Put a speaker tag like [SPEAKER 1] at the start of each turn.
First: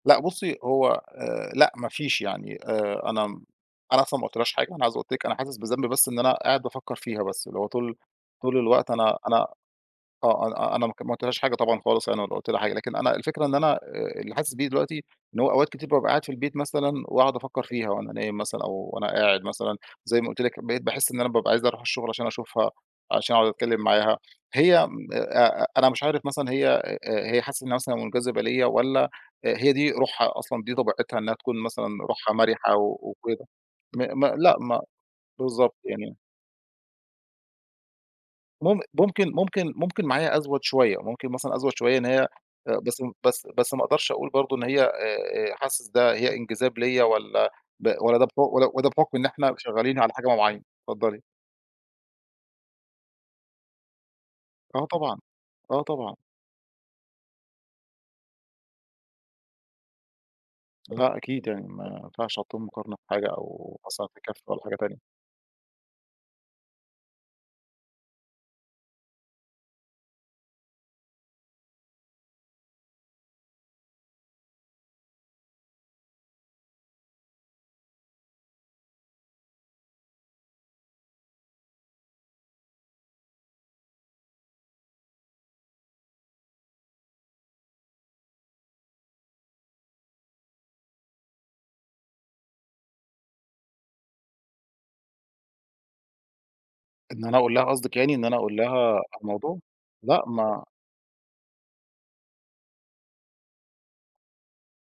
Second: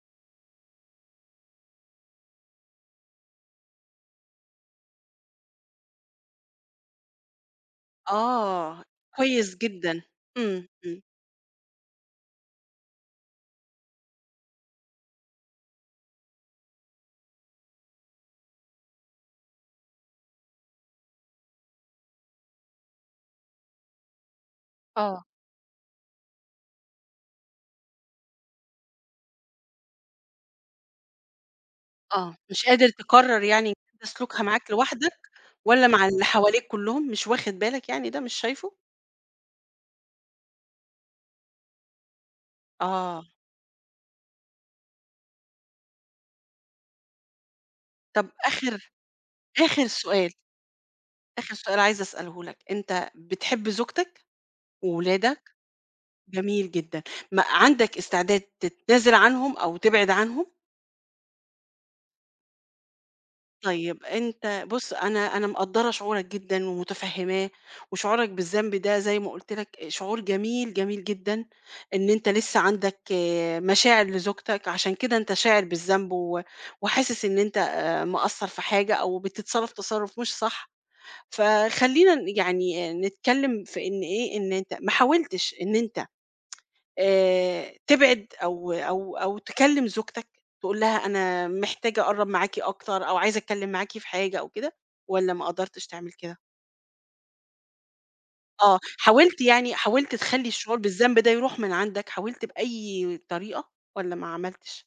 [SPEAKER 1] لأ بُصّي، هو آآ لأ ما فيش. يعني آآ أنا م أنا أصلًا ما قُلتلهاش حاجة، أنا عايز أقول لِك أنا حاسِس بذنب بس إن أنا قاعد بافكّر فيها بس اللي هو طول طول
[SPEAKER 2] آه،
[SPEAKER 1] الوقت أنا أنا
[SPEAKER 2] كويس جدًا.
[SPEAKER 1] آه.
[SPEAKER 2] إمم،
[SPEAKER 1] أن أنا
[SPEAKER 2] إمم.
[SPEAKER 1] ما قُلتلهاش حاجة طبعًا خالص أنا [unintelligible] قُلت لها حاجة، لكن أنا الفكرة إن أنا آآ اللي حاسِس بيه دلوقتي إن هو أوقات كتير بابقى قاعد في البيت مثلًا وأقعد أفكّر فيها وأنا نايم مثلًا أو وأنا قاعد مثلًا، زي ما قُلت لِك بقيت باحِس إن أنا بابقى عايز أروح الشُغل عشان أشوفها، عشان أقعد أتكلّم معاها. هي م
[SPEAKER 2] آه.
[SPEAKER 1] آآ أ أنا مش عارف مثلًا هي آآ هي حاسّة إنّها مثلًا مُنجذِبة ليّا والّا آآ هي دي روحها أصلًا، دي طبيعتها إنّها تكون مثلًا روحها
[SPEAKER 2] آه. مش
[SPEAKER 1] مَرِحة
[SPEAKER 2] قادر
[SPEAKER 1] و
[SPEAKER 2] تقرّر
[SPEAKER 1] وكده.
[SPEAKER 2] يعني
[SPEAKER 1] م م
[SPEAKER 2] سلوكها
[SPEAKER 1] لأ
[SPEAKER 2] معاك
[SPEAKER 1] ما
[SPEAKER 2] لوحدك
[SPEAKER 1] بالضبط.
[SPEAKER 2] والّا مع
[SPEAKER 1] يعني
[SPEAKER 2] اللي حواليك كُلّهم مش واخِد بالك يعني ده مش شايفه؟
[SPEAKER 1] مم ممكن ممكن ممكن معايا أزوَد شوية، ممكن مثلًا أزوَد شوية إن هي آآ بس
[SPEAKER 2] آه.
[SPEAKER 1] بس بس ما أقدرش أقول برضه إن هي آآ حاسِس ده هي انجذاب ليّا والّا ب والّا ده
[SPEAKER 2] طَب
[SPEAKER 1] بح والّا والّا
[SPEAKER 2] آخِر
[SPEAKER 1] ده بحُكم إن إحنا
[SPEAKER 2] آخِر
[SPEAKER 1] شغّالين على حاجة
[SPEAKER 2] سؤال.
[SPEAKER 1] م معيّنة. اتفضّلي.
[SPEAKER 2] آخِر سؤال عايزة أسأله لك، أنت بتحب زوجتك
[SPEAKER 1] آه طبعًا.
[SPEAKER 2] وأولادك؟
[SPEAKER 1] آه طبعًا.
[SPEAKER 2] جميل جدًا، ما عندك استعداد تتنازِل عنهم أو تبعد عنهم؟
[SPEAKER 1] لأ أكيد يعني ما ينفعش أحطُّهم مقارنة في حاجة أو
[SPEAKER 2] طيب
[SPEAKER 1] مثلّا في كَف
[SPEAKER 2] أنت
[SPEAKER 1] ولا حاجة
[SPEAKER 2] بُص،
[SPEAKER 1] تانية.
[SPEAKER 2] أنا أنا مقدّرة شعورك جدًا ومُتفهِّماه وشعورك بالذنب ده زي ما قُلت لك شعور جميل، جميل جدًا إن أنت لسّه عندك مشاعر لزوجتك عشان كده أنت شاعر بالذنب و وحاسِس إن أنت مِقصّر في حاجة أو بتتصرّف تَصرُّف مش صح، فخلّينا ن يعني نتكلّم في إن إيه، إن أنت ما حاولتش إن أنت آآ تبعد أو أو أو تكلّم زوجتك تقول لها أنا محتاج أقرّب معاكِ أكتر أو عايزة أتكلّم معاكِ في حاجة أو كده والّا ما قدرتش تعمل كده؟
[SPEAKER 1] إن أنا أقول لها قصدِك يعني إن أنا أقول لها
[SPEAKER 2] آه.
[SPEAKER 1] على
[SPEAKER 2] حاولت
[SPEAKER 1] الموضوع؟
[SPEAKER 2] يعني حاولت
[SPEAKER 1] لأ،
[SPEAKER 2] تخلّي
[SPEAKER 1] ما
[SPEAKER 2] الشعور بالذنب ده يروح من عندك، حاولت بأي طريقة والّا ما عملتش؟